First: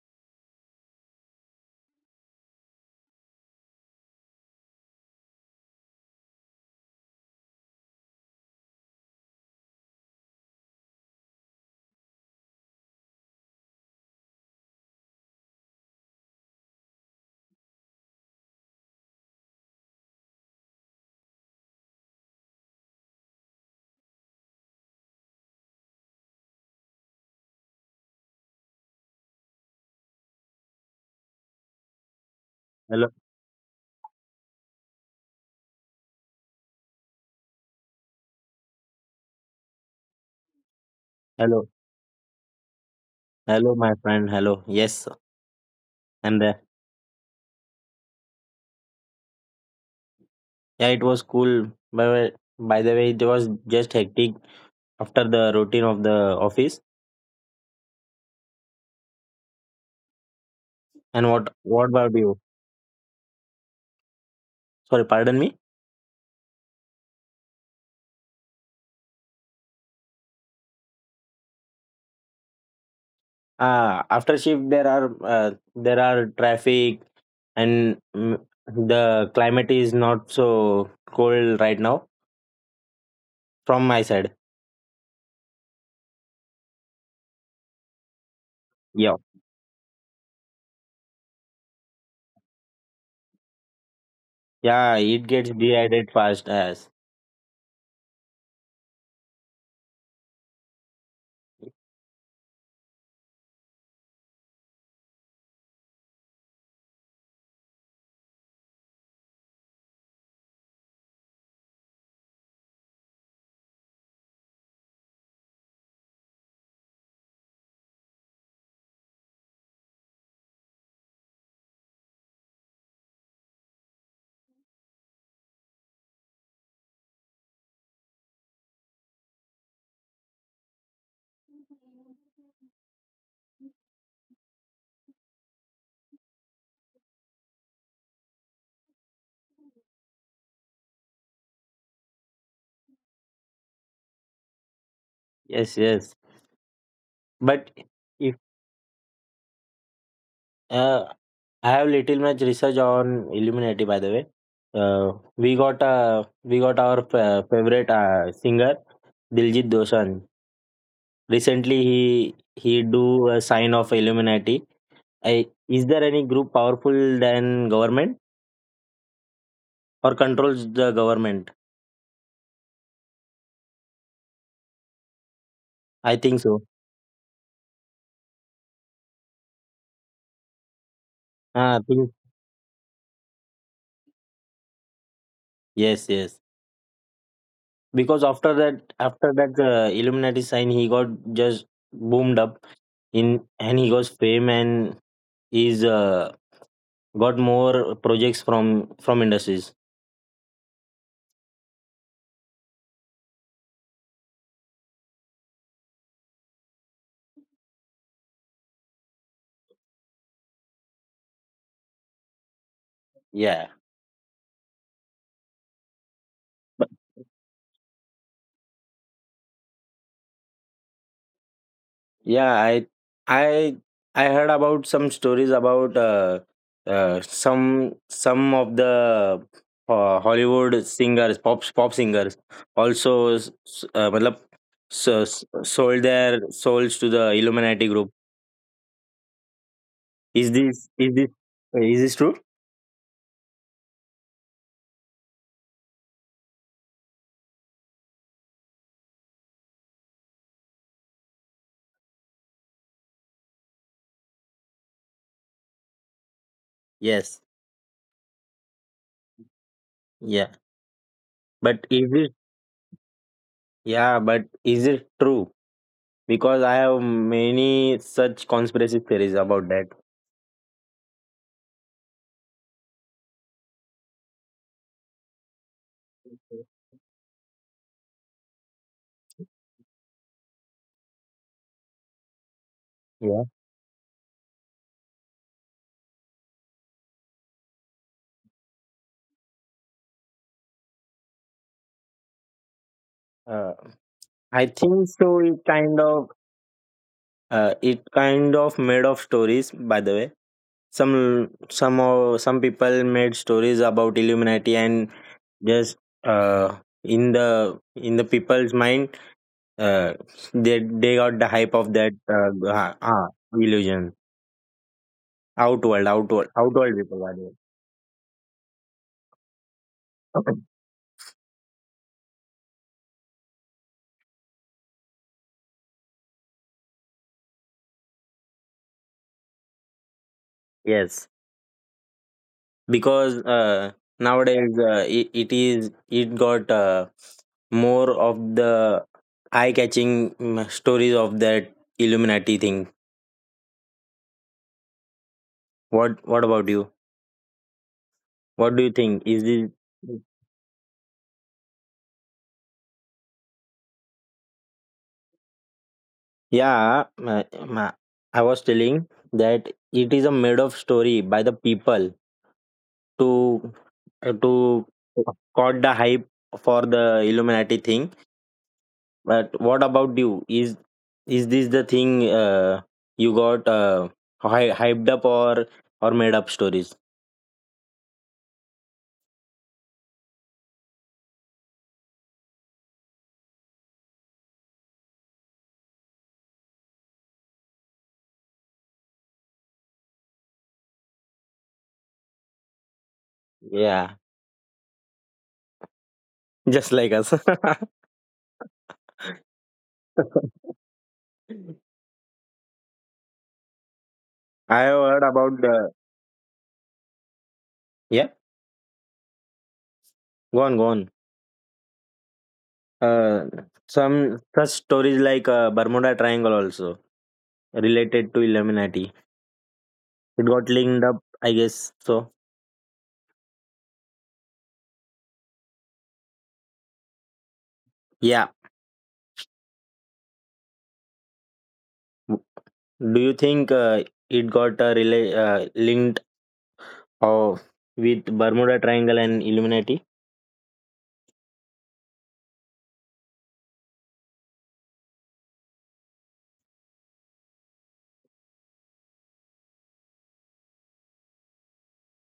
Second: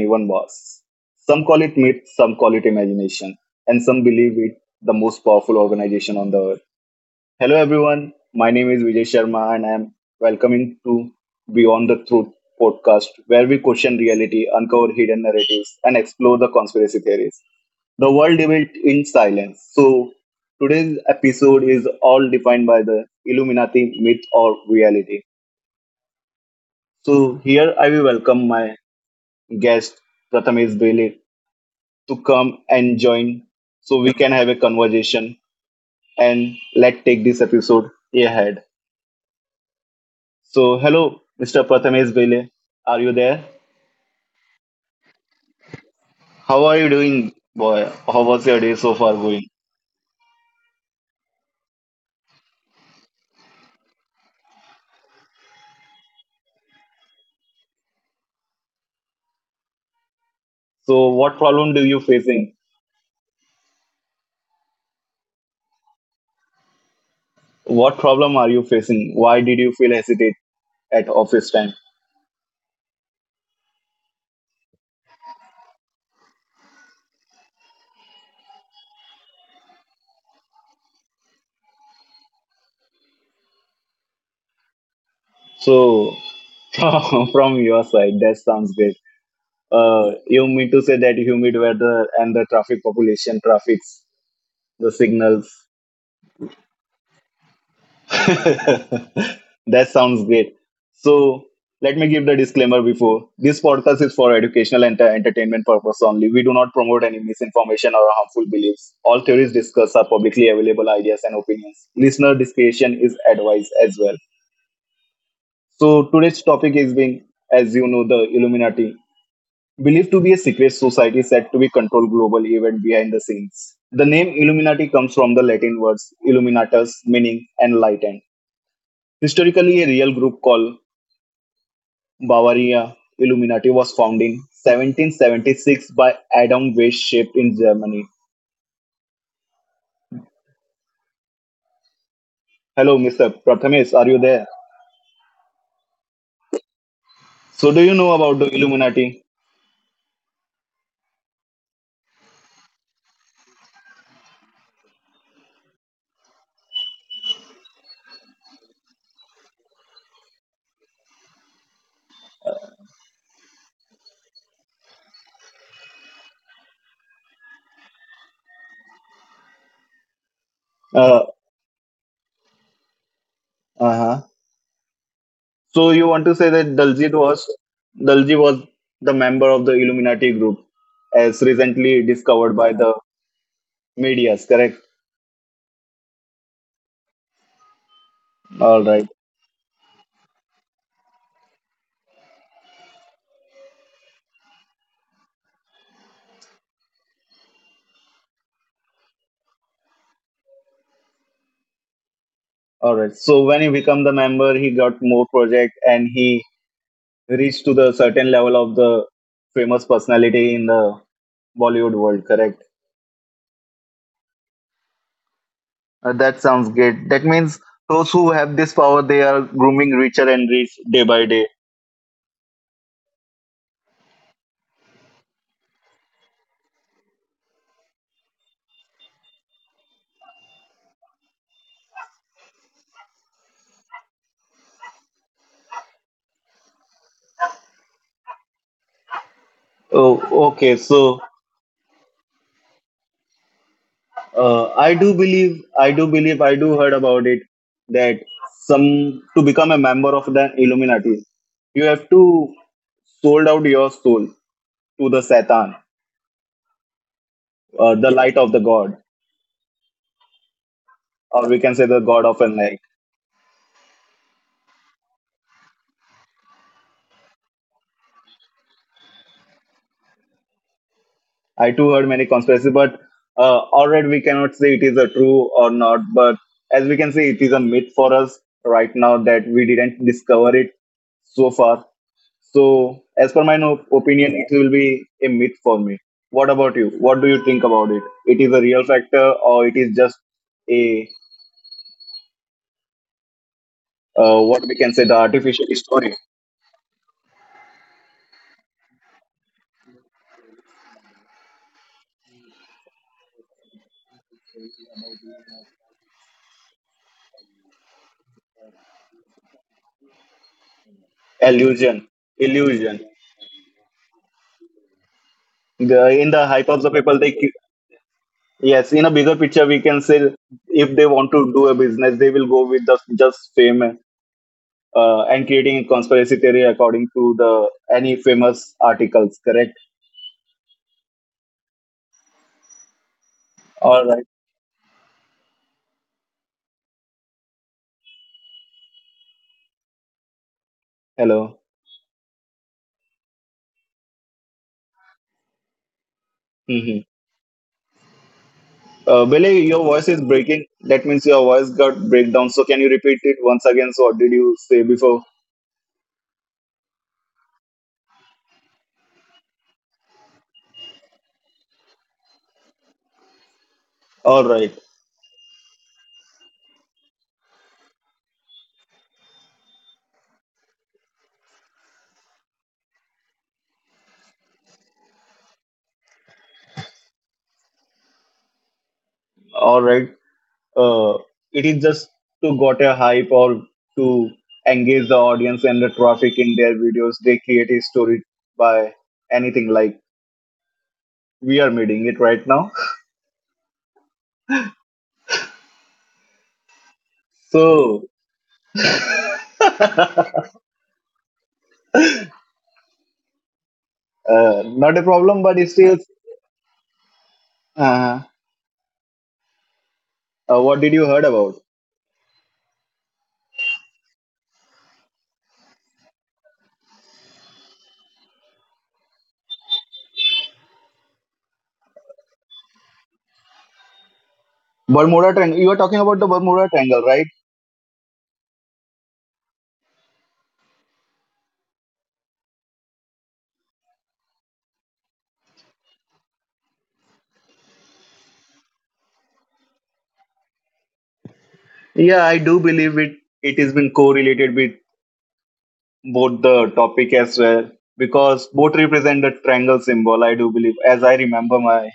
even wars? Some call it myth, some call it imagination, and some believe it the most powerful organization on the earth. Hello everyone, my name is Vijay Sharma and I am welcoming to Beyond the Truth podcast where we question reality, uncover hidden narratives and explore the conspiracy theories. The world debate in silence. So today's episode is all defined by the Illuminati myth or reality. So here I will welcome my guest Prathamesh Bele to come and Hello, join so we can have a conversation and let's take this episode ahead. So, hello, hello, Mr. Prathamesh Bele. Are you there? hello, my friend. Hello. Yes, I'm there. How are you doing, boy? How was your day so far going? Yeah, it was cool. But by the way, it was just hectic after the routine of the office. So, And what what problem what do you about you? facing? Sorry, pardon me. What problem are you facing? Why did you feel hesitate at office time? After shift there are traffic and the climate is not so cold right now from my side. So, from your side, that sounds great. Yeah, You mean to say that humid weather and the traffic population, traffics, yeah, the it gets signals. dehydrated fast as That sounds great. So let me give the disclaimer before. This podcast is for educational and entertainment purpose only. We do not promote any misinformation or harmful beliefs. All theories discussed are publicly available ideas and opinions. Listener discretion is advised as well. So today's topic is being, as you know, the Illuminati, believed to be a secret society said to be control global event behind the scenes. The name Illuminati comes from the Latin words illuminatus, meaning enlightened. Historically, a real group called Bavaria Illuminati was founded in 1776 by Adam Weishaupt in Germany. Hello, Mr. Prathamesh, are you there? yes, yes. But So, do you know if about the Illuminati? uh, I have little much research on Illuminati, by the way. Uh, we got our favorite singer Diljit Dosanjh. Recently, he do a sign of Illuminati. Is there any group powerful than government or controls the Uh, government? uh-huh. So, you I want to think say so. that Daljit was Dalji was the member of the Illuminati group, as I recently think, discovered by the media's correct? yes, yes. Because after All that, right, after that uh, Illuminati sign, he got just boomed up and he got fame and is got more projects from industries. all right. So, when he became the member, he got more project and he reach to the certain level of the famous personality in the Bollywood world, correct? Yeah, That sounds but great. That means those who have this power, they are grooming richer and rich day by day. yeah, i I heard about some stories about uh some some of the Hollywood singers, pop singers also, so, sold their souls to the Illuminati group. is Oh, okay. this is So this is this true? I do believe, I do heard about it that some to become a member of the Illuminati, you have to sold out your soul to the Satan, Yes. The light of the God, Yeah, or we can but say the God of enlightenment. yeah but is it true? Because I have many such conspiracy theories about that. I too heard many conspiracy, but already we cannot say it is a true or not. But as we can see, it is a myth for us right now that we didn't discover it so far. So, as Yeah. per my opinion, it will be a myth for me. What about you? What do you think about it? It is a real factor, or it is just a uh, what I we can say think the so, it artificial kind story, of uh, it kind of made of stories, by the way. some some of some people made stories about Illuminati and just uh, in the people's mind, uh, they got the hype of illusion, that, uh, illusion. uh, illusion. outworld The, in outworld the hype of the outworld people people, by they. the Yes, in a bigger picture, we can say way if they want to do a business, they will go with just fame and creating a conspiracy theory according to the any famous articles. Correct. yes. Because All right. nowadays, it got more of the eye catching stories of Hello. that Illuminati thing. What about you? Hmm. What do you think? Is this— Billy, your voice is breaking. That means your voice got breakdown. So can you repeat it once again? So what did you say before? Yeah, I was telling that it is a made of story by the people to All right. to caught the hype for the Illuminati thing. But what about you? Is this the thing, you got hyped up, or made up stories? All right. uh, it is just to got a hype or to engage the audience and the traffic in their videos they create a story by anything like we are meeting it right now. Yeah, just like us. So I have not a heard problem about but it's the still yeah. uh, Go on, go what did on. you heard about Uh, some such stories, like Bermuda Triangle, also related to Illuminati. It got linked up, I guess. So Bermuda Triangle? You are talking about the Bermuda Triangle, right? yeah. Do you think it got, linked of with Bermuda Triangle and Illuminati? Yeah, I do believe it. It has been correlated with both the topic as well because both represent the triangle symbol. I do believe, as I remember my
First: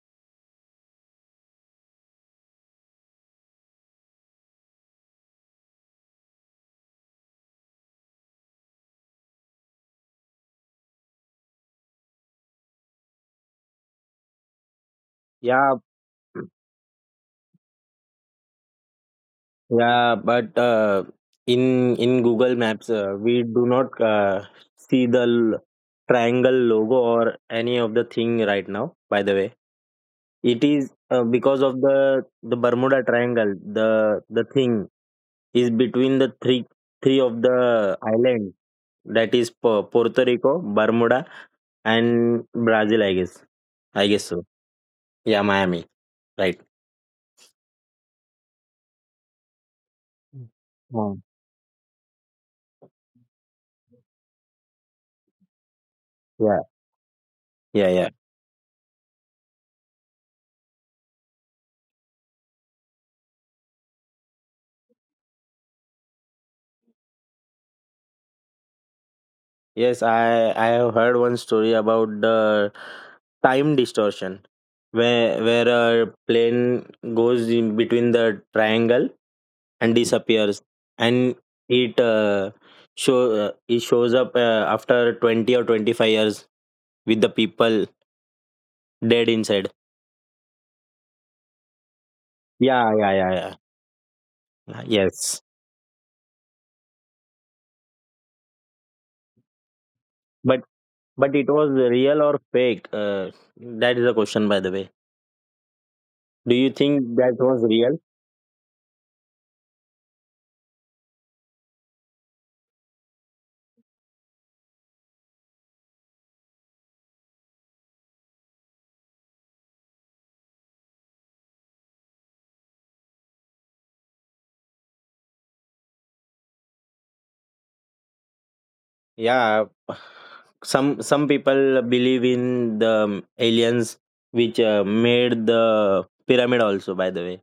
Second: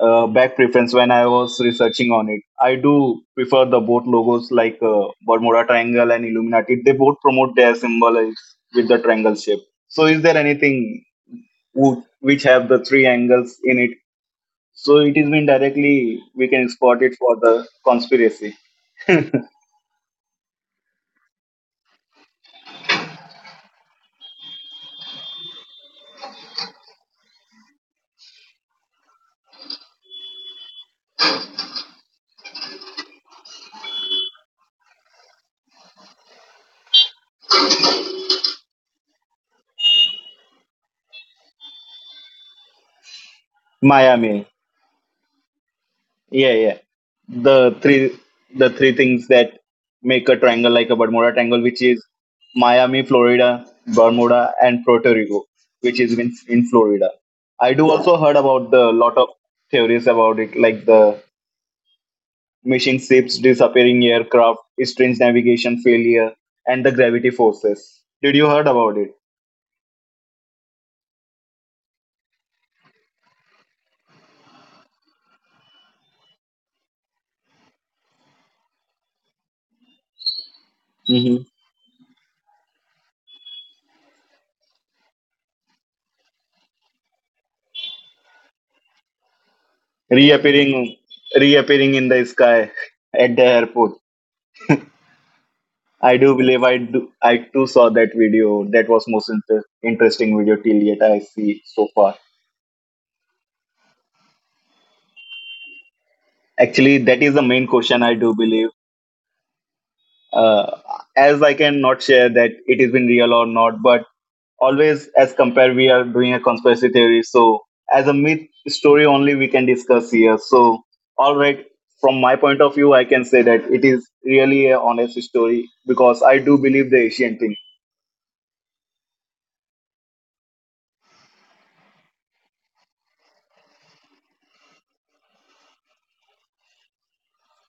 back preference when I was researching on it. I do prefer the both logos like Bermuda Triangle and Illuminati. They both promote their symbols with the triangle shape. So is there anything who, which have the three angles in it? So it is been Yeah. directly we can spot it for the conspiracy. Yeah, but in Google Maps, we do not see the triangle logo or any of the thing right now. By the way, it is because of the Bermuda Triangle. The thing is between the three of the islands, that is, Puerto Rico, Bermuda, and Brazil. I guess. I guess Miami. so. Yeah, Miami. Yeah, Right. yeah. The three, the three things that make a Mm. triangle like a Oh, Bermuda Triangle, which is Miami, Florida, Bermuda, and Puerto Rico, which is in yeah. Florida. I do Yeah. also Yeah. heard about the lot of theories about it, like the missing ships, disappearing aircraft, strange navigation failure, and the gravity forces. Did you heard about it? Yes, I have heard one story about the time distortion, where a plane goes in between the triangle and disappears, Hmm. and it uh, it shows up after 20 or 25 years with the people dead inside. Reappearing, reappearing in the sky Yeah, yeah, at the yeah, yeah. airport. Yes. I do believe I do. I too saw that video. That was most interesting video till But yet I but see it so was far. real or fake? That is the question, by the way. Do you Actually, that is think the that main was question. I real? do believe, uh, as I can not share that it has been real or not, but always as compare we are doing a conspiracy theory so as a myth story only we can discuss here so all right, from my point of view I can say that it is really a honest story because I do believe the Asian thing. Yeah, some people believe in the aliens, which made the pyramid also, by the way.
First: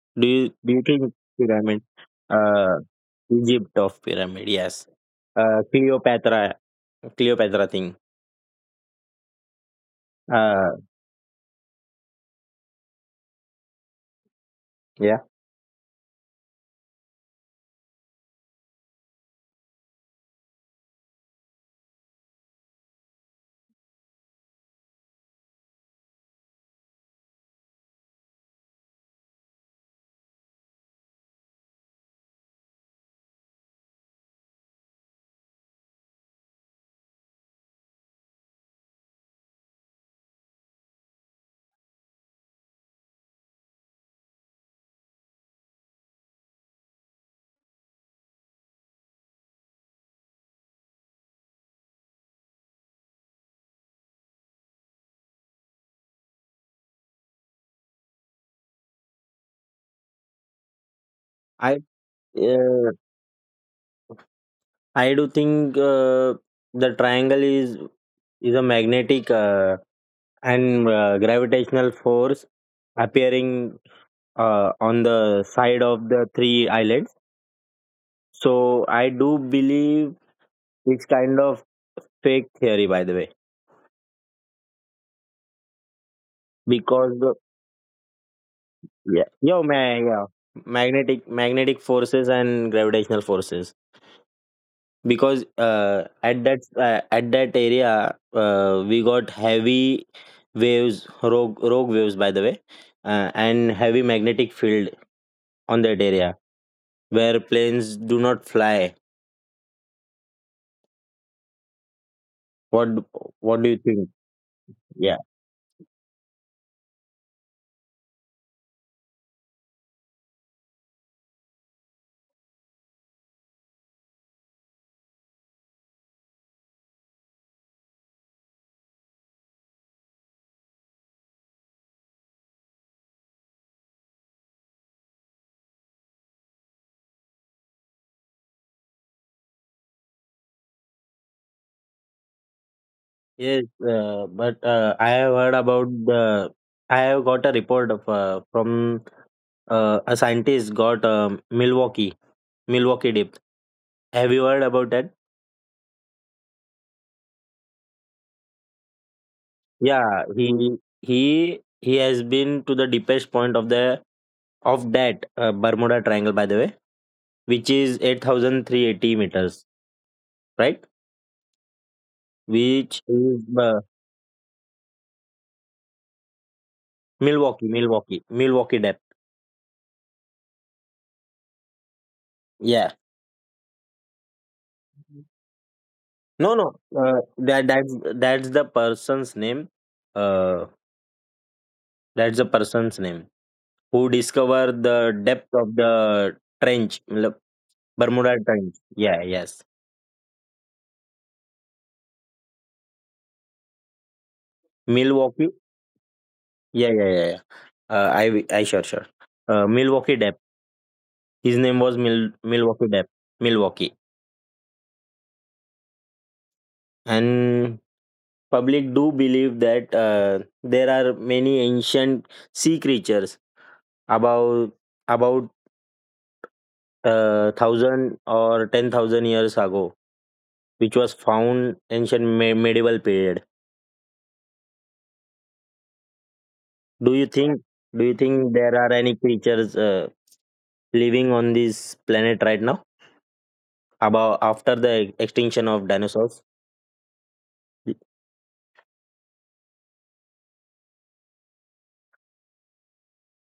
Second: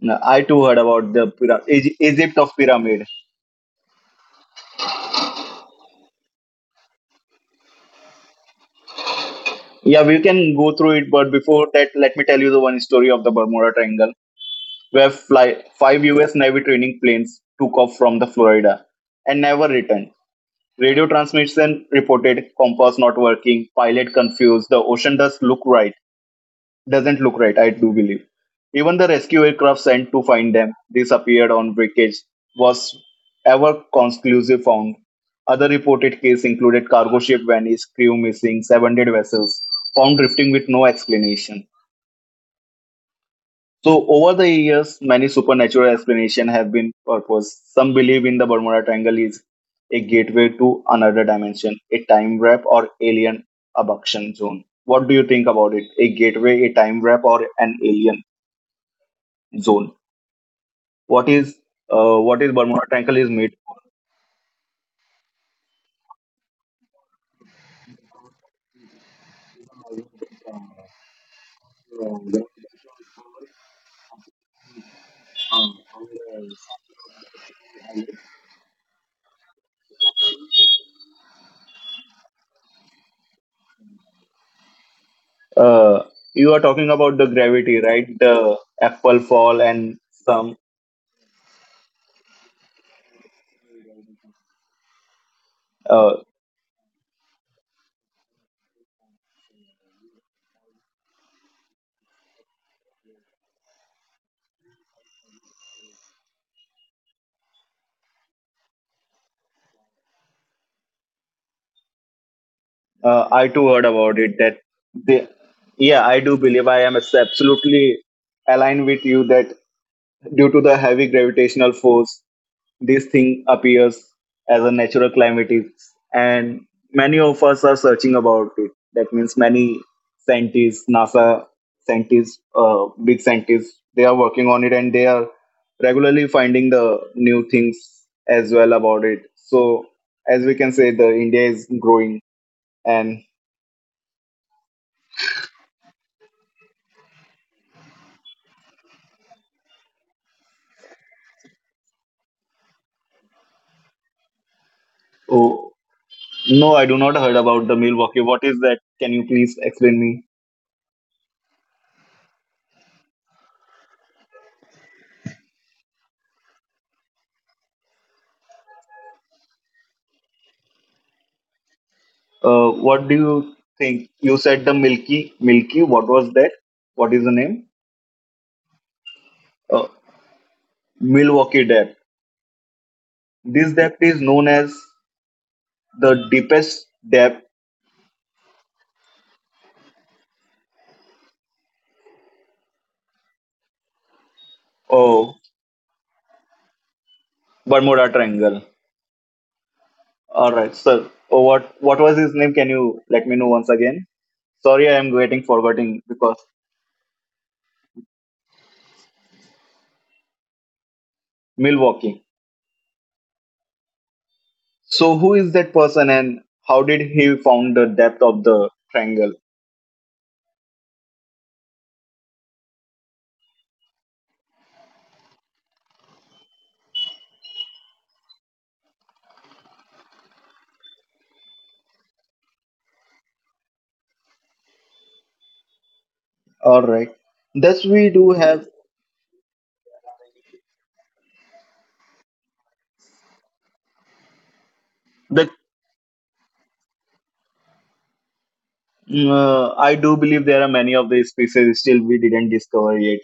Now, Do I too heard you about think the pyramid? Egypt of Uh, pyramid. Egypt of pyramid. Yes, Cleopatra thing. Yeah, we can go Uh, through it, but before that, let me tell you the one story of the Bermuda Triangle, where yeah, fly, five U.S. Navy training planes took off from the Florida and never returned. Radio transmission reported compass not working, pilot confused, the ocean doesn't look right, I do believe. Even the rescue aircraft sent to find them disappeared on wreckage was ever conclusive found. Other reported cases included cargo ship vanished, crew missing, abandoned vessels found drifting with no explanation. So over the years, many supernatural explanations have been proposed. Some believe in the Bermuda Triangle is a gateway to another dimension, a time warp or alien abduction zone. What do you think about it? A gateway, a time warp, or an alien zone. What is, I what is Bermuda uh, Triangle is made for? I do think the triangle is, a magnetic and gravitational force appearing on the side of the three islands. So I do believe it's kind of fake theory, by the way, Uh, you are talking about because the the, gravity, right? The apple yeah, fall yo, and ma- yeah, some. magnetic forces and gravitational forces. Because Uh, at that area, we got heavy waves, rogue waves, by the way, and heavy magnetic field on that area where planes do not fly. What What I do you too heard think? about it. That Yeah. they, yeah, I do believe I am absolutely aligned with you that due to the heavy gravitational force, this thing appears as a natural calamity, and many of us are searching about it. That means many scientists, NASA scientists, big scientists, they are working on it, and they are regularly finding the new things as well about it. So, as we can say, the India is growing, and Yes, but I have heard about the. I have got a report of from, a scientist got, Milwaukee, depth. Have you heard about that? oh, no, I do not heard about the Milwaukee. What is that? Can you please explain Yeah, me? he has been to the deepest point of the of that, Bermuda Triangle, by the way, which is 8,380 meters, right? Which What do is, you think? You said the Milky. What was that? What is the Milwaukee, name? Depth. Uh, Milwaukee Depth. Yeah. This depth is known as the No, no. deepest depth That's the person's name. Uh, that's the person's name who discover the of depth of the trench, l- Bermuda Bermuda Triangle. Trench. Yeah, yes. All right, sir. Oh, what was his name? Can you let me know once again? Sorry, I am getting Milwaukee. forgetting because Yeah, yeah, yeah. yeah. Uh, I I sure, Milwaukee Depth. His name was Milwaukee. Milwaukee Depth. Milwaukee. So who is that person and how did he And found the depth of the public do triangle? believe that, there are many ancient sea creatures, about about 1,000 or 10,000 years ago, which was found ancient medieval period. All Do you right. think do Thus, you we think do there are have any creatures, living on this planet right now, about after the extinction the. of dinosaurs? Y- Mm, I do believe there are many of these species still we didn't discover yet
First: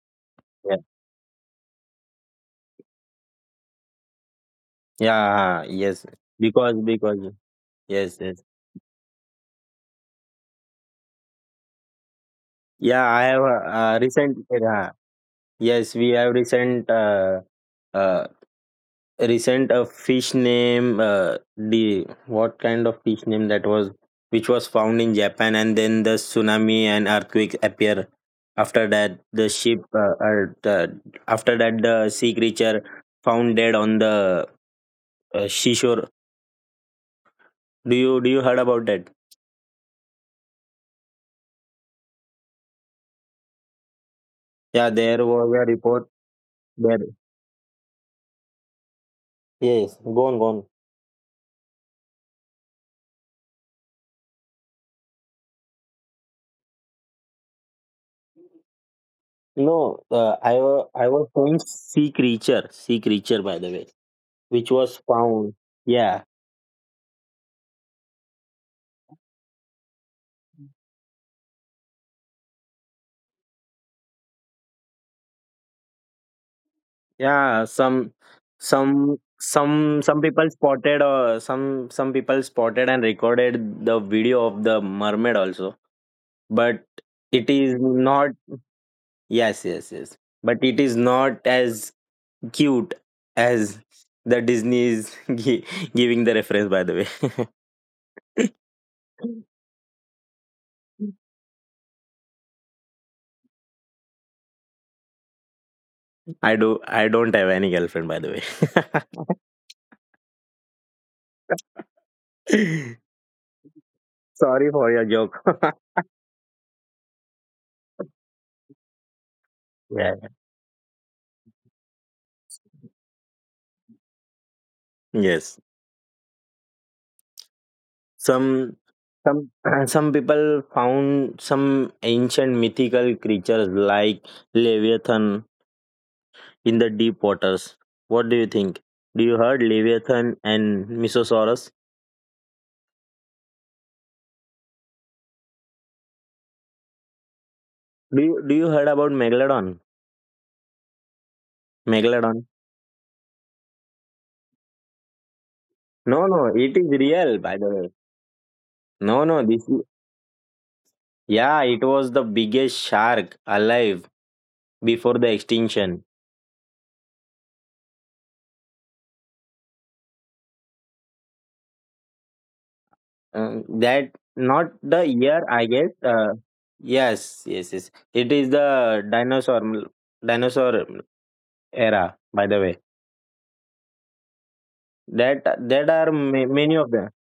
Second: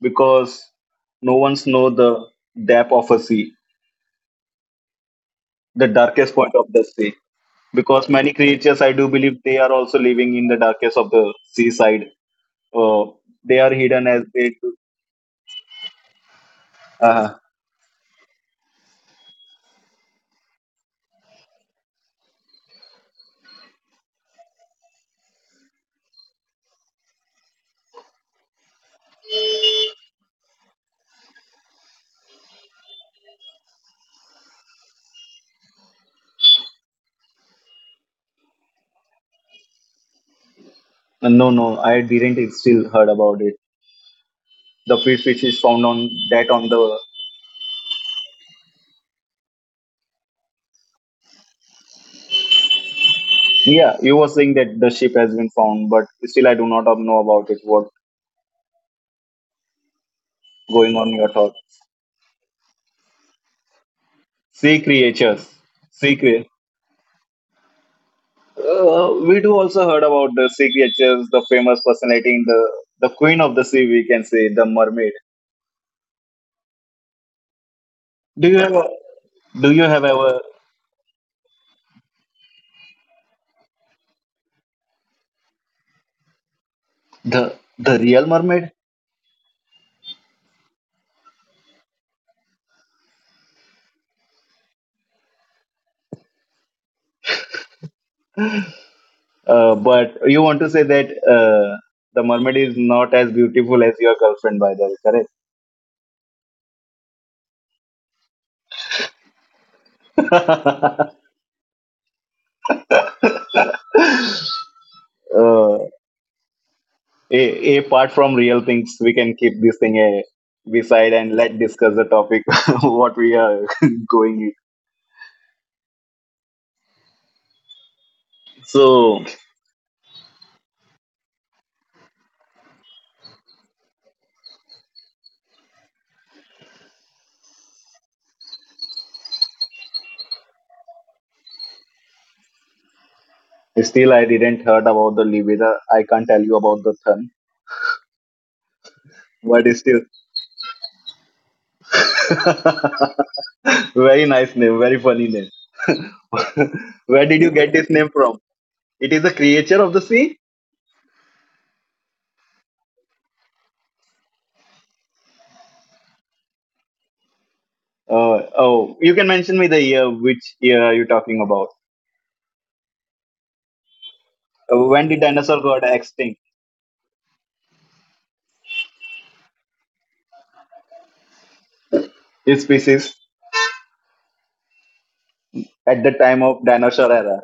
because Yeah. no one's know the depth of a sea, Yeah, the yes. darkest point of the sea. Because Because yes, many yes. creatures, I do believe, they are also living in the darkest of the seaside. Uh, Yeah, I have they are hidden as recent, they. Yes, we have recent Uh, uh, recent, a fish name, the what kind of fish name that was, which was found in Japan, and then the tsunami and earthquake appear. After that, after that, the sea creature found dead on the, seashore. Do you heard about that? no, no, I didn't still heard about it. The Yeah, fish there which is was a found on report that on the. there. Yes, go on, go on. Yeah, you were saying that the ship has been found, but still I do not know about it. What No, uh, i going wa- on i your was thought? saying sea creature, by the way, Sea which was creatures. found. Sea Yeah, creatures. We do also heard about the sea creatures, the famous personality in the queen of the sea. We can say the mermaid. yeah. some Do you have a, some do you have some some ever people spotted or some people spotted and recorded the video of the mermaid also. But it is the real not, mermaid? yes, yes, yes. But it is not as cute as the Disney is giving the reference, by the way. But you want to say that the mermaid is not as beautiful as your girlfriend, by the way, correct? i do I don't have any girlfriend, by the way. Sorry for your joke. uh, a, apart from real things, we can keep this thing a Yeah. beside and let discuss the topic what we are going in. Yes. Some So some some people found some ancient mythical creatures like Leviathan in the deep waters. What do you think? Do you heard Leviathan and Mesosaurus? still, I didn't heard about the Libera. I can't tell you about the Thun, Do you heard about but Megalodon? still, Megalodon? very nice name, very funny name. No, no, it is Where did you real, get by this the name way. from? It is a No, no, creature of the sea. yeah, it was the biggest shark alive before the extinction. Oh, you can mention me the year. Which year are you talking about? That not When did the dinosaur year, got I guess. extinct? Yes, yes, yes. It is the dinosaur era, His by the way. species that at that the are time of many of dinosaur the. era.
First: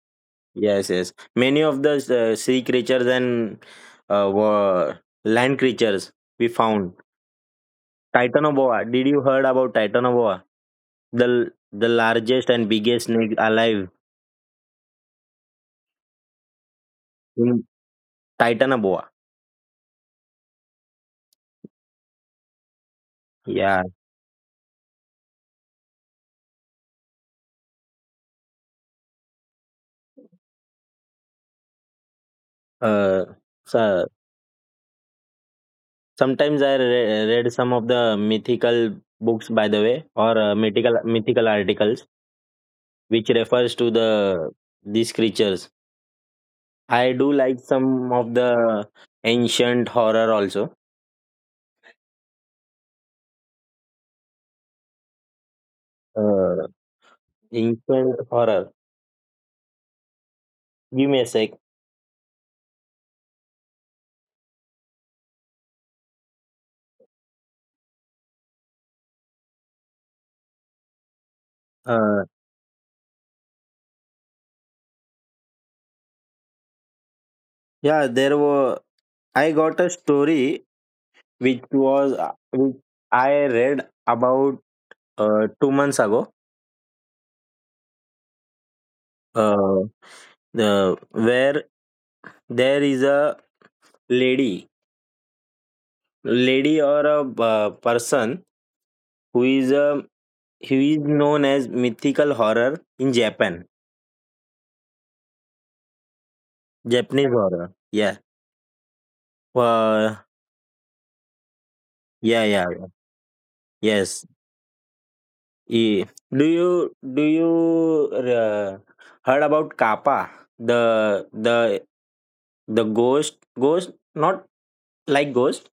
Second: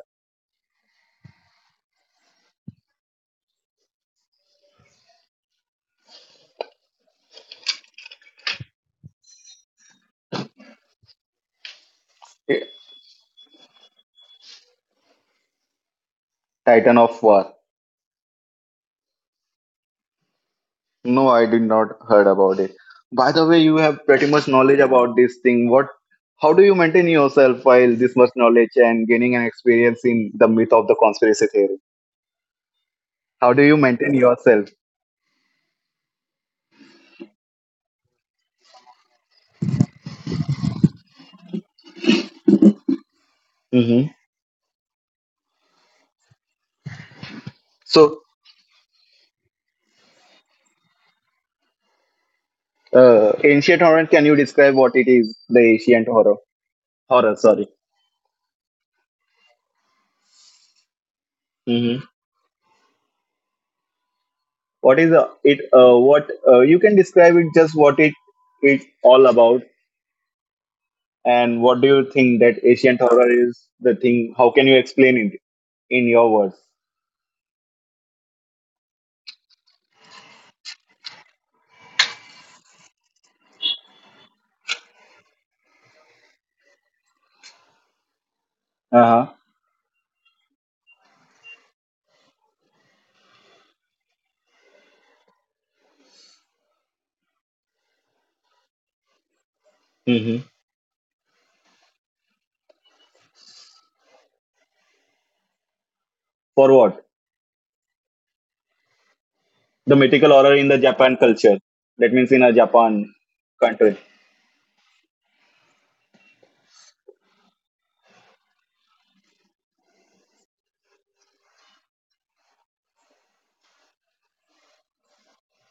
Yes, yes, many of the, sea creatures and, uh, wa- land creatures we found. Titanoboa. Did you heard about Titanoboa? The largest and Eh, biggest snake alive Titan of in war. Titanoboa. No, I did not heard about it. By the way, you Yeah. have pretty much knowledge about this thing. What? How do you maintain yourself while this much knowledge and gaining an experience in the myth of the conspiracy theory? Uh, How do you so, maintain yourself? sometimes I read some of the mythical books, by the way, or, mythical articles, which refers to Hmm. These creatures. I do like some So, of the ancient horror also. Ancient horror. Can you describe what it is? The ancient horror. Uh, Horror. Sorry. Ancient horror. Give me a sec. Hmm. What is it? What you can describe it? Just what it all about? And what do you Uh, think that ancient horror is the thing? How can you explain it in your words? yeah, there were. I got a story, which I read about, 2 months ago. Uh-huh. Uh, the Where there is a lady lady, or a, person, who is a Hmm. who is known as mythical horror in Japan. For what? Japanese horror, yeah. The uh, mythical horror in the Japan culture. That means yeah, in a yeah, yeah. Japan country. Yes. E- do you heard about kappa, the the the ghost, ghost, not like ghost,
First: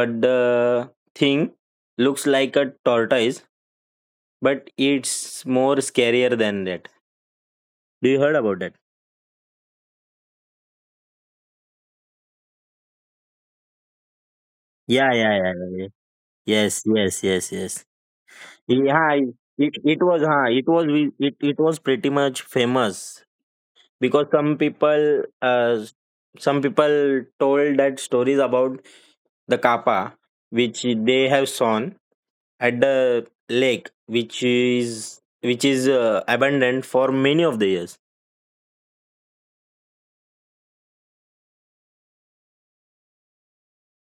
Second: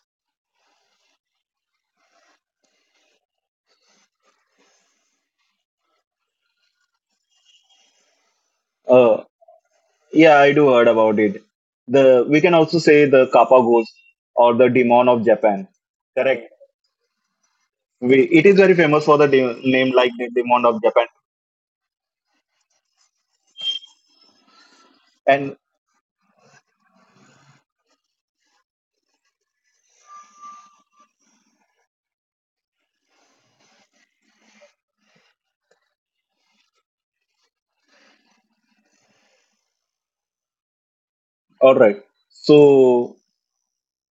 but the thing looks like a tortoise, but it's more scarier than that. Do you heard about that? Uh, yeah, I do heard about it. The we can also say the Kappa ghost or the demon Yeah, of yeah, yeah, Japan. yeah. Yeah. Correct. Yes, yes, yes, yes. We, it is very famous Yeah, for the it, it name it like was, the huh, demon it of was Japan. we- it was pretty much famous because And some people told that stories about the kappa, which they have sown at the lake, which is abundant for many of the years. all right. So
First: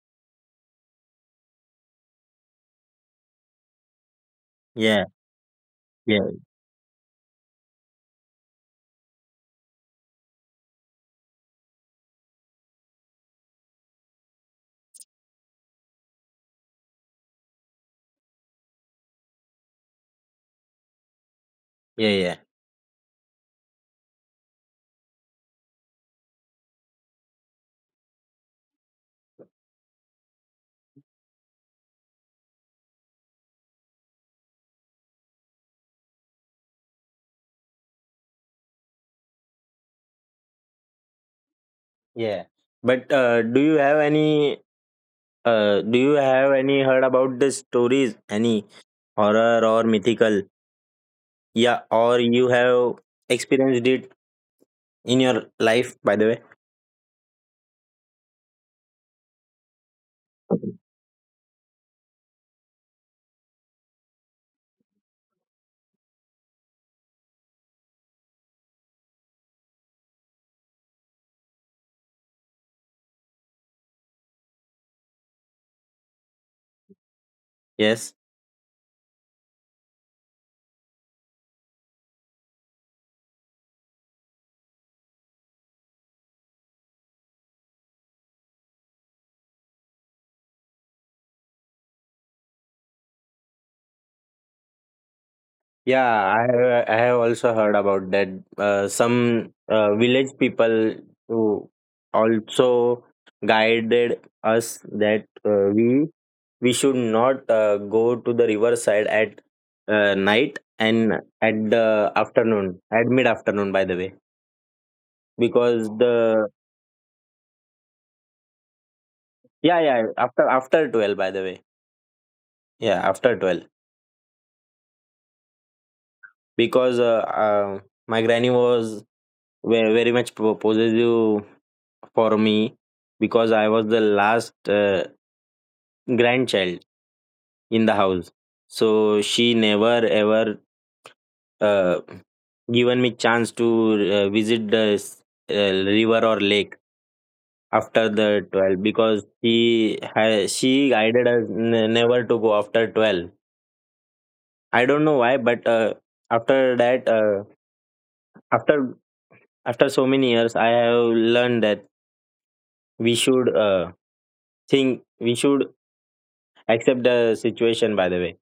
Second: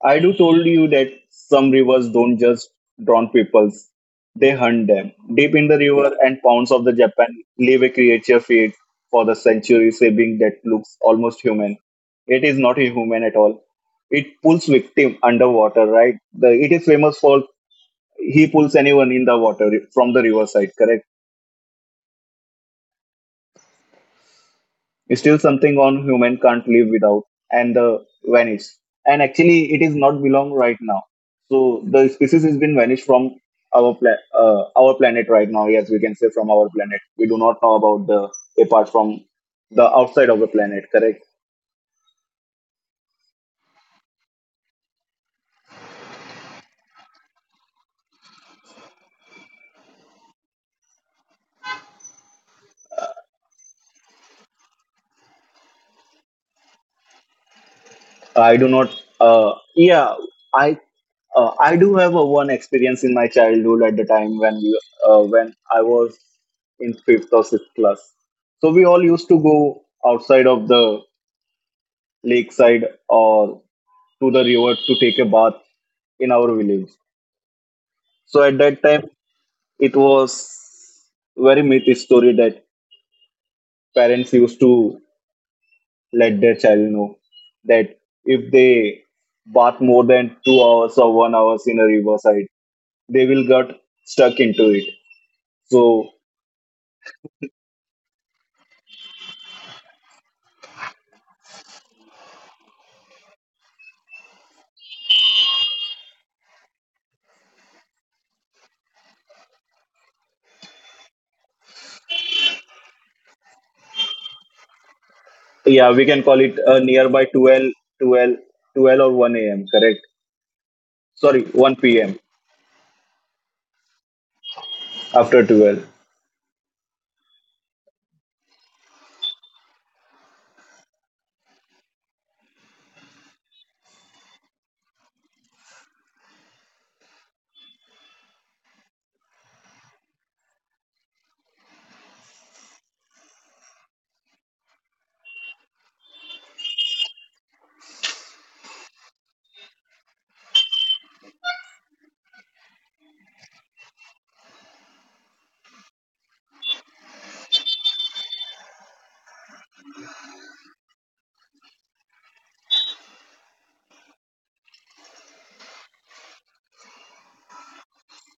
I do told you that some rivers don't just drown peoples; they hunt Yeah, them. Deep in the river yeah, and ponds of the Japan live a creature feared for the century saving that looks almost human. It is not human at all. It pulls victim underwater, right? It is famous for he pulls anyone in the water from the riverside, correct? yeah, yeah, Is still something on human can't live without, and the vanish, and actually it is not belong right now. So the species has been vanished from our planet right now. Yes, we can say from our planet. We do not know about the, apart from the outside of the planet, correct? yeah. But do you have any heard about the stories, any horror or mythical? Yeah, or you have experienced it in your life, by the way? I do not. Yeah. I uh, i do have a one experience in my childhood at the time when I was in fifth or sixth class. So we all used to go outside of the lakeside or to the river to take a bath in our village. Yes. So at that time, it was very myth story that parents used to let their child know that if they bath more than 2 hours or 1 hours in a riverside, they will get stuck into it. Yeah, So I have also heard about that. Some, village people, who also guided us that, we should not, go to the riverside at, night, and at mid afternoon, by the way. Because yeah, we can call the it a nearby 12, twelve or 1 a.m. yeah, Correct? yeah, after 12, by Sorry, the way. 1 p.m. Yeah, after 12. After 12. Because my granny was very, very much possessive for me, because I was the last, grandchild in the house. So she never ever, uh, given me chance to, visit the, uh, river or lake after the 12. Because she guided us never to go after 12. I don't know why, but, after that, after after so many years, I have learned that we should, think, we should accept the situation, by the way.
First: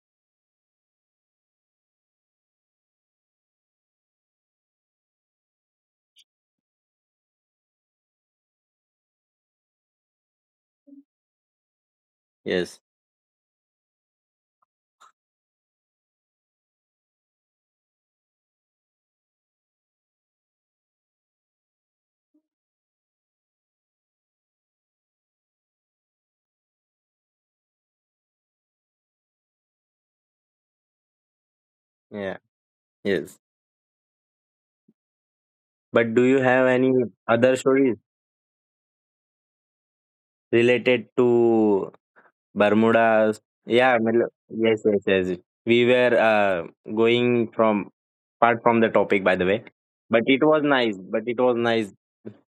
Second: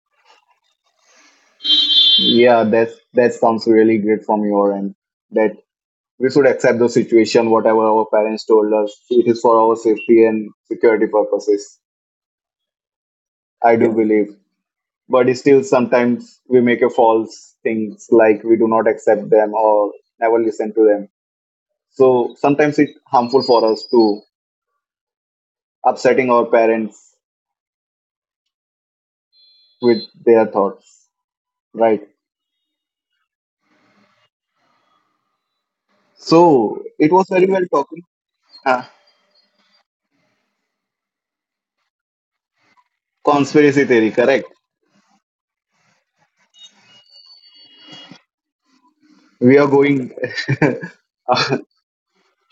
Yeah, that sounds really great from your end. That we should accept the situation, whatever our parents told us, it is for our safety and security purposes. Yes, I do, yeah, believe, but still sometimes we make a false things like we do not accept them or never listen to them. So sometimes it's harmful for us to upsetting our parents with their thoughts, right? yeah, yes. But do you have So any it was very other well stories talking. Ah, related to Bermudas? conspiracy Yeah, theory, correct? yes, yes, yes. We were, going from apart from the topic, by the We way. are going. But it was nice. But it was nice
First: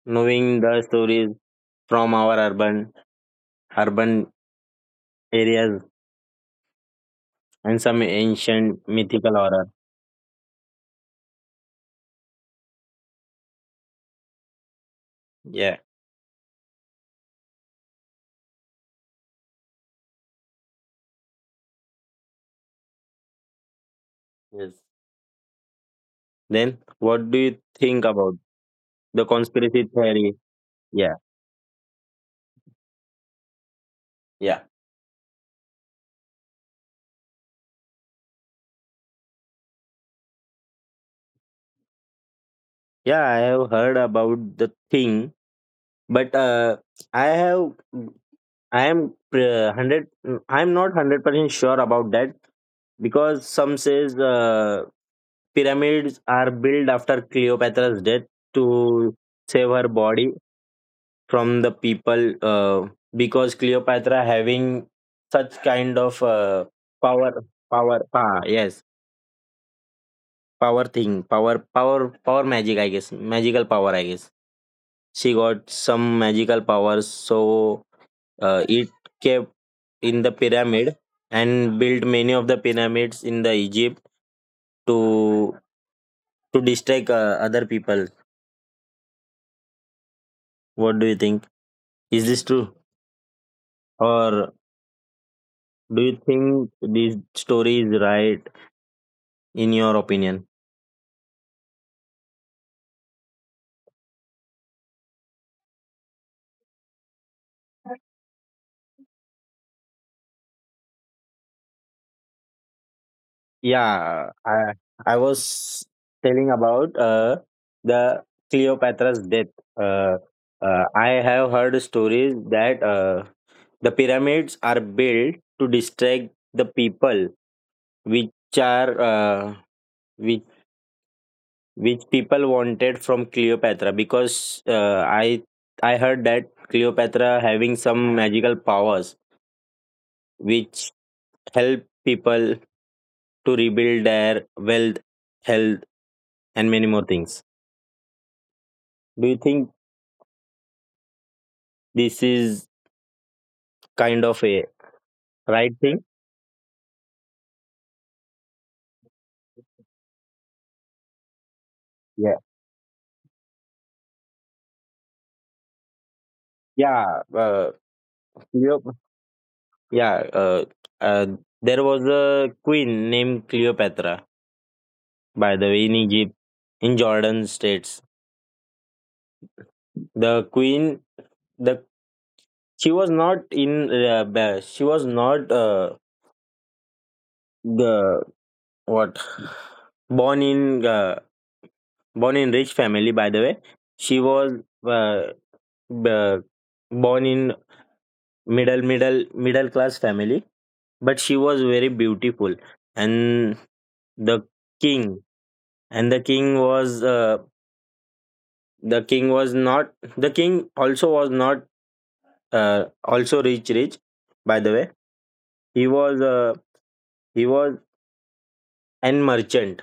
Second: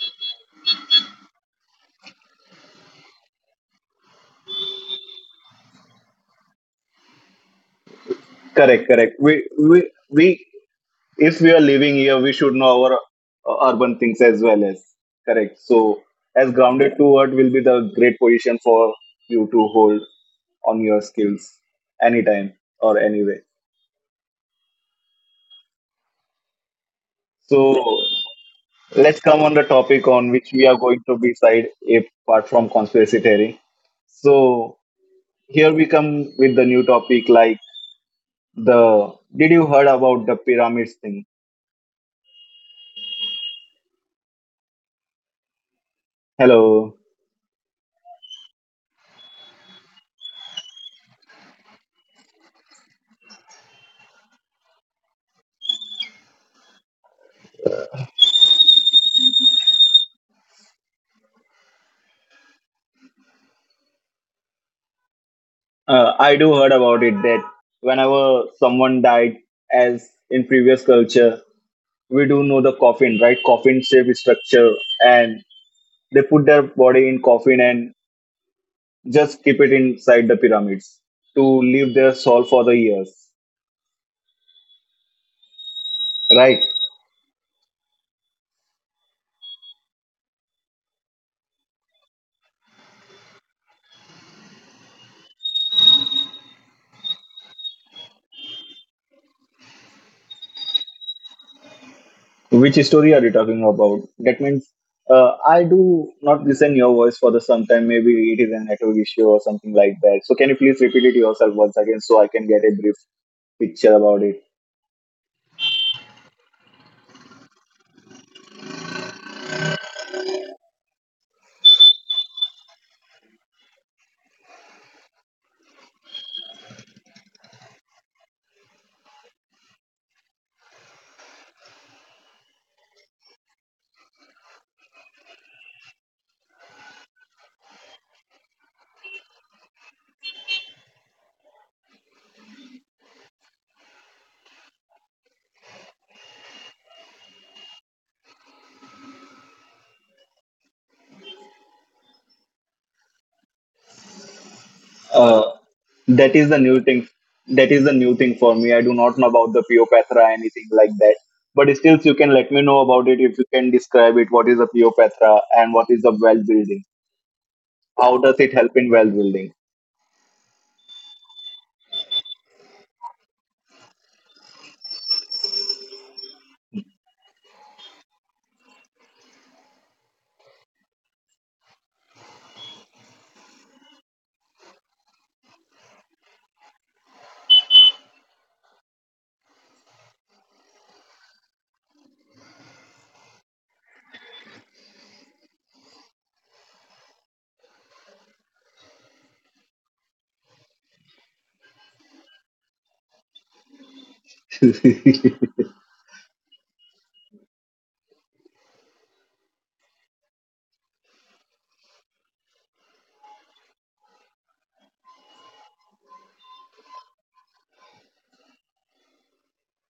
knowing the stories from our urban areas and some Correct, ancient correct. mythical We, horror. we, we, if we are living here, we should know our urban things as well as correct. Yeah. So, as grounded to what will be the great position for you to hold on your skills anytime or anyway. Yes. Then what do you So, think about let's the come on the conspiracy topic on theory? which we are going Yeah. to be side apart from conspiracy theory. Yeah. So, here we come with the new topic like the did you heard about the pyramids thing? Yeah, I have heard about the thing, but Hello. I have I am hundred. I am not 100% sure about that because some says pyramids are built after Cleopatra's death to save her body from the people because Cleopatra having such kind of I do heard about it power that power ah, whenever yes someone died, as in power previous thing power culture, power we power do know magic I the guess coffin, right? magical power, Coffin I shape guess structure, she and got some they magical put their powers. body in coffin So and it kept just keep it in the inside the pyramid, pyramids to and built leave their many of the soul for the pyramids in years, the Egypt to right? distract other people. What do you think, is this true, or do you think this story is right, in your opinion? Which story are you talking about? That means I do not listen your voice for the sometime. Maybe it is a network issue or something like that. So can you please repeat it yourself once again so I can get a brief picture yeah about it? i i was telling about the Cleopatra's death. uh, I have heard stories that the pyramids are built to distract the people which are which which people wanted from Cleopatra, because I heard that Cleopatra having some magical powers which help people to rebuild their wealth, health, and many more things. Do you think this is kind of a Uh, right thing? that is the new thing. That is the new thing for me. I do not know about the Pio anything like that. But still, you can Yeah. let me know about it if you can describe it. What is a Pio and what is the well building? Yeah. How does it help in Cleop- well building? yeah. Uh, uh, there was a queen named Cleopatra, by the way, in Egypt, in Jordan states. The queen, the she was not in. She was not the what born in born in rich family. By the way, she was uh, b- born in middle class family, but she was very beautiful. And the king and the king was uh, the king was not the king also was not also rich. By the way, he was he was an merchant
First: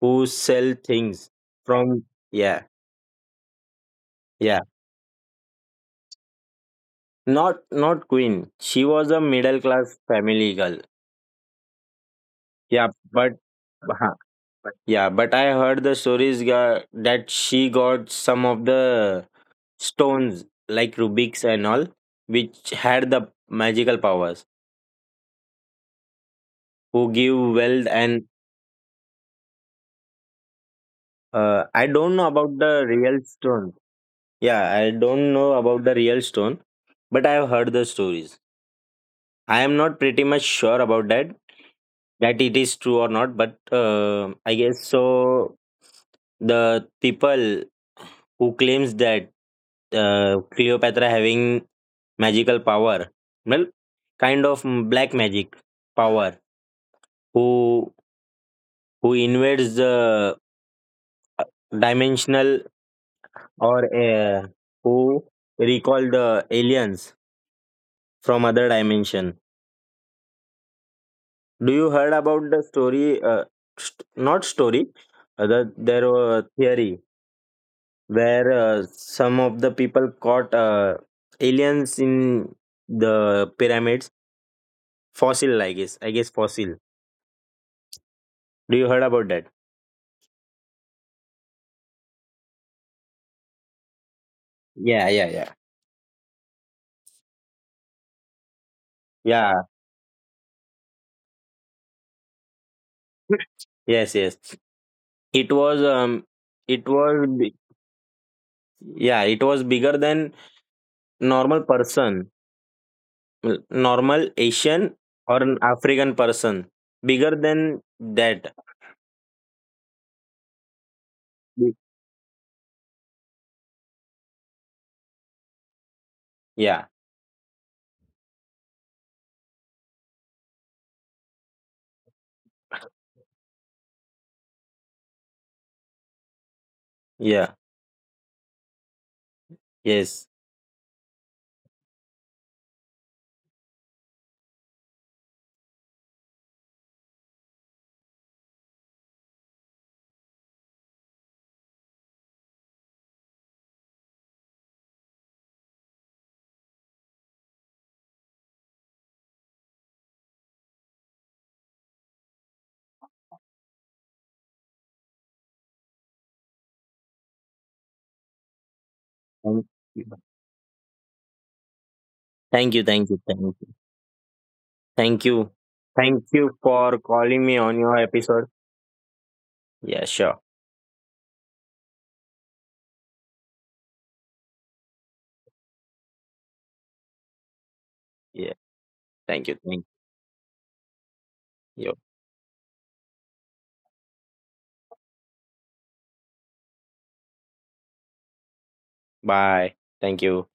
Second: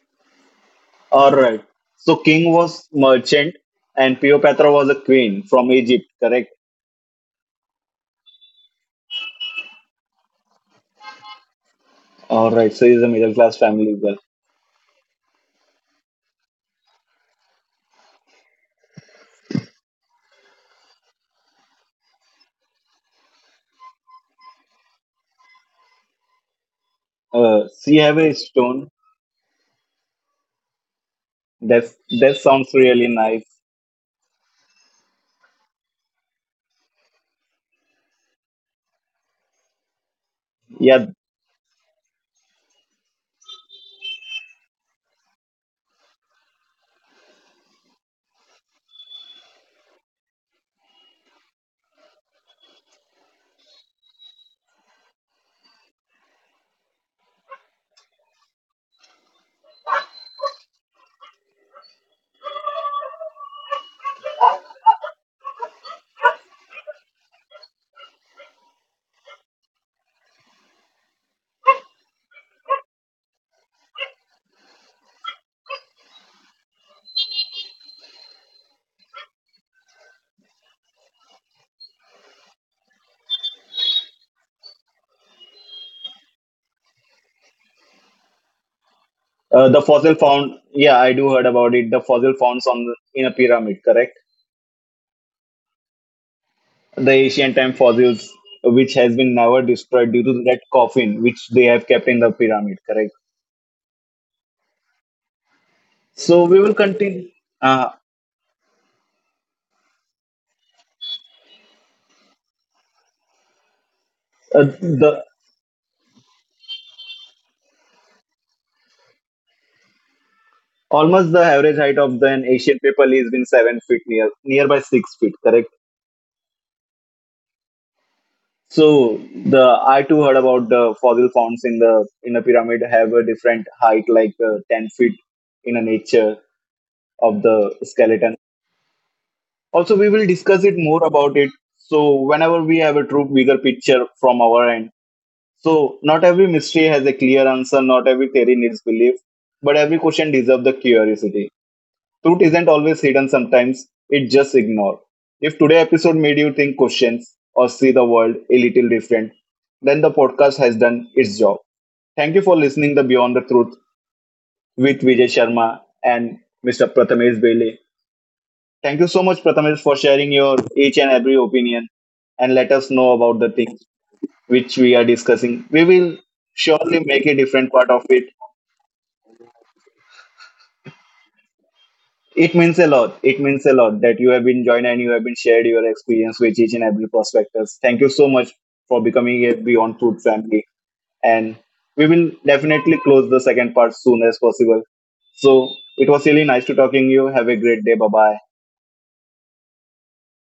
who sell things All right. from. So king Yeah. was merchant and Yeah, Cleopatra was a queen from Egypt, correct? not queen, she was a middle class family girl. All right. So Yeah, he's a but middle class family huh, girl. yeah, but I heard the stories that she got some of the stones like Rubik's and all, which had the magical powers, who give wealth and She have a stone. I That don't know that about the sounds real really nice. stone. Yeah, I don't know about the real stone, but I have heard the stories. I am not pretty much sure about Yeah. that, that it is true or not, but I guess so. The people who claims that Cleopatra having magical power, well, kind of black magic power, who invades the uh, dimensional, or who recall the aliens from other dimension. Do you heard about the story? Not story, there were theory where some of the people caught aliens in the pyramids. Fossil, I guess. I guess fossil. Do you heard about that? The fossil found, yeah, I do heard about it. The fossil found on in a pyramid, correct? Yeah, yeah, yeah. The ancient time fossils, which has been Yeah. never destroyed due to that coffin, which they have kept in the pyramid, correct? Yes, yes. It was So we will it was continue. bi- Uh, yeah, it was bigger than normal person, normal Asian the or an African person. Bigger than that. Almost the Bi- average height of the an Asian people is been 7 feet near, nearby 6 feet, correct? Yeah. So the I too heard about the fossil founds in the pyramid have a different height, like 10 feet in a nature of Yeah. the skeleton. Also, we will Yes. discuss it more about it. So, whenever we have a true bigger picture from our end. So, not every mystery has a clear answer, not every theory needs belief, but every question deserves the curiosity. Truth isn't always hidden, sometimes it just ignored. If today's episode made you think questions or see the world a little different, then the podcast has done its job. Thank you for listening to Beyond the Truth with Vijay Sharma and Mr. Prathamesh Bailey. Thank you so much, Prathamesh, for sharing your each and every opinion and let Thank you. us know Thank you. about Thank the you. Thank you. things which we are Thank you. discussing. We will Thank you for surely make a calling me different on part your of it. episode. Yeah, sure. It means a lot. It means a lot that you have been joined and you have been shared your experience with each and every prospectus. Thank you so Yeah. much for Thank becoming you. a Thank Beyond Food family. And you. we will definitely close the second part soon as possible. So it was really nice to talking to you. Have a great day. Bye bye. Bye. Thank you.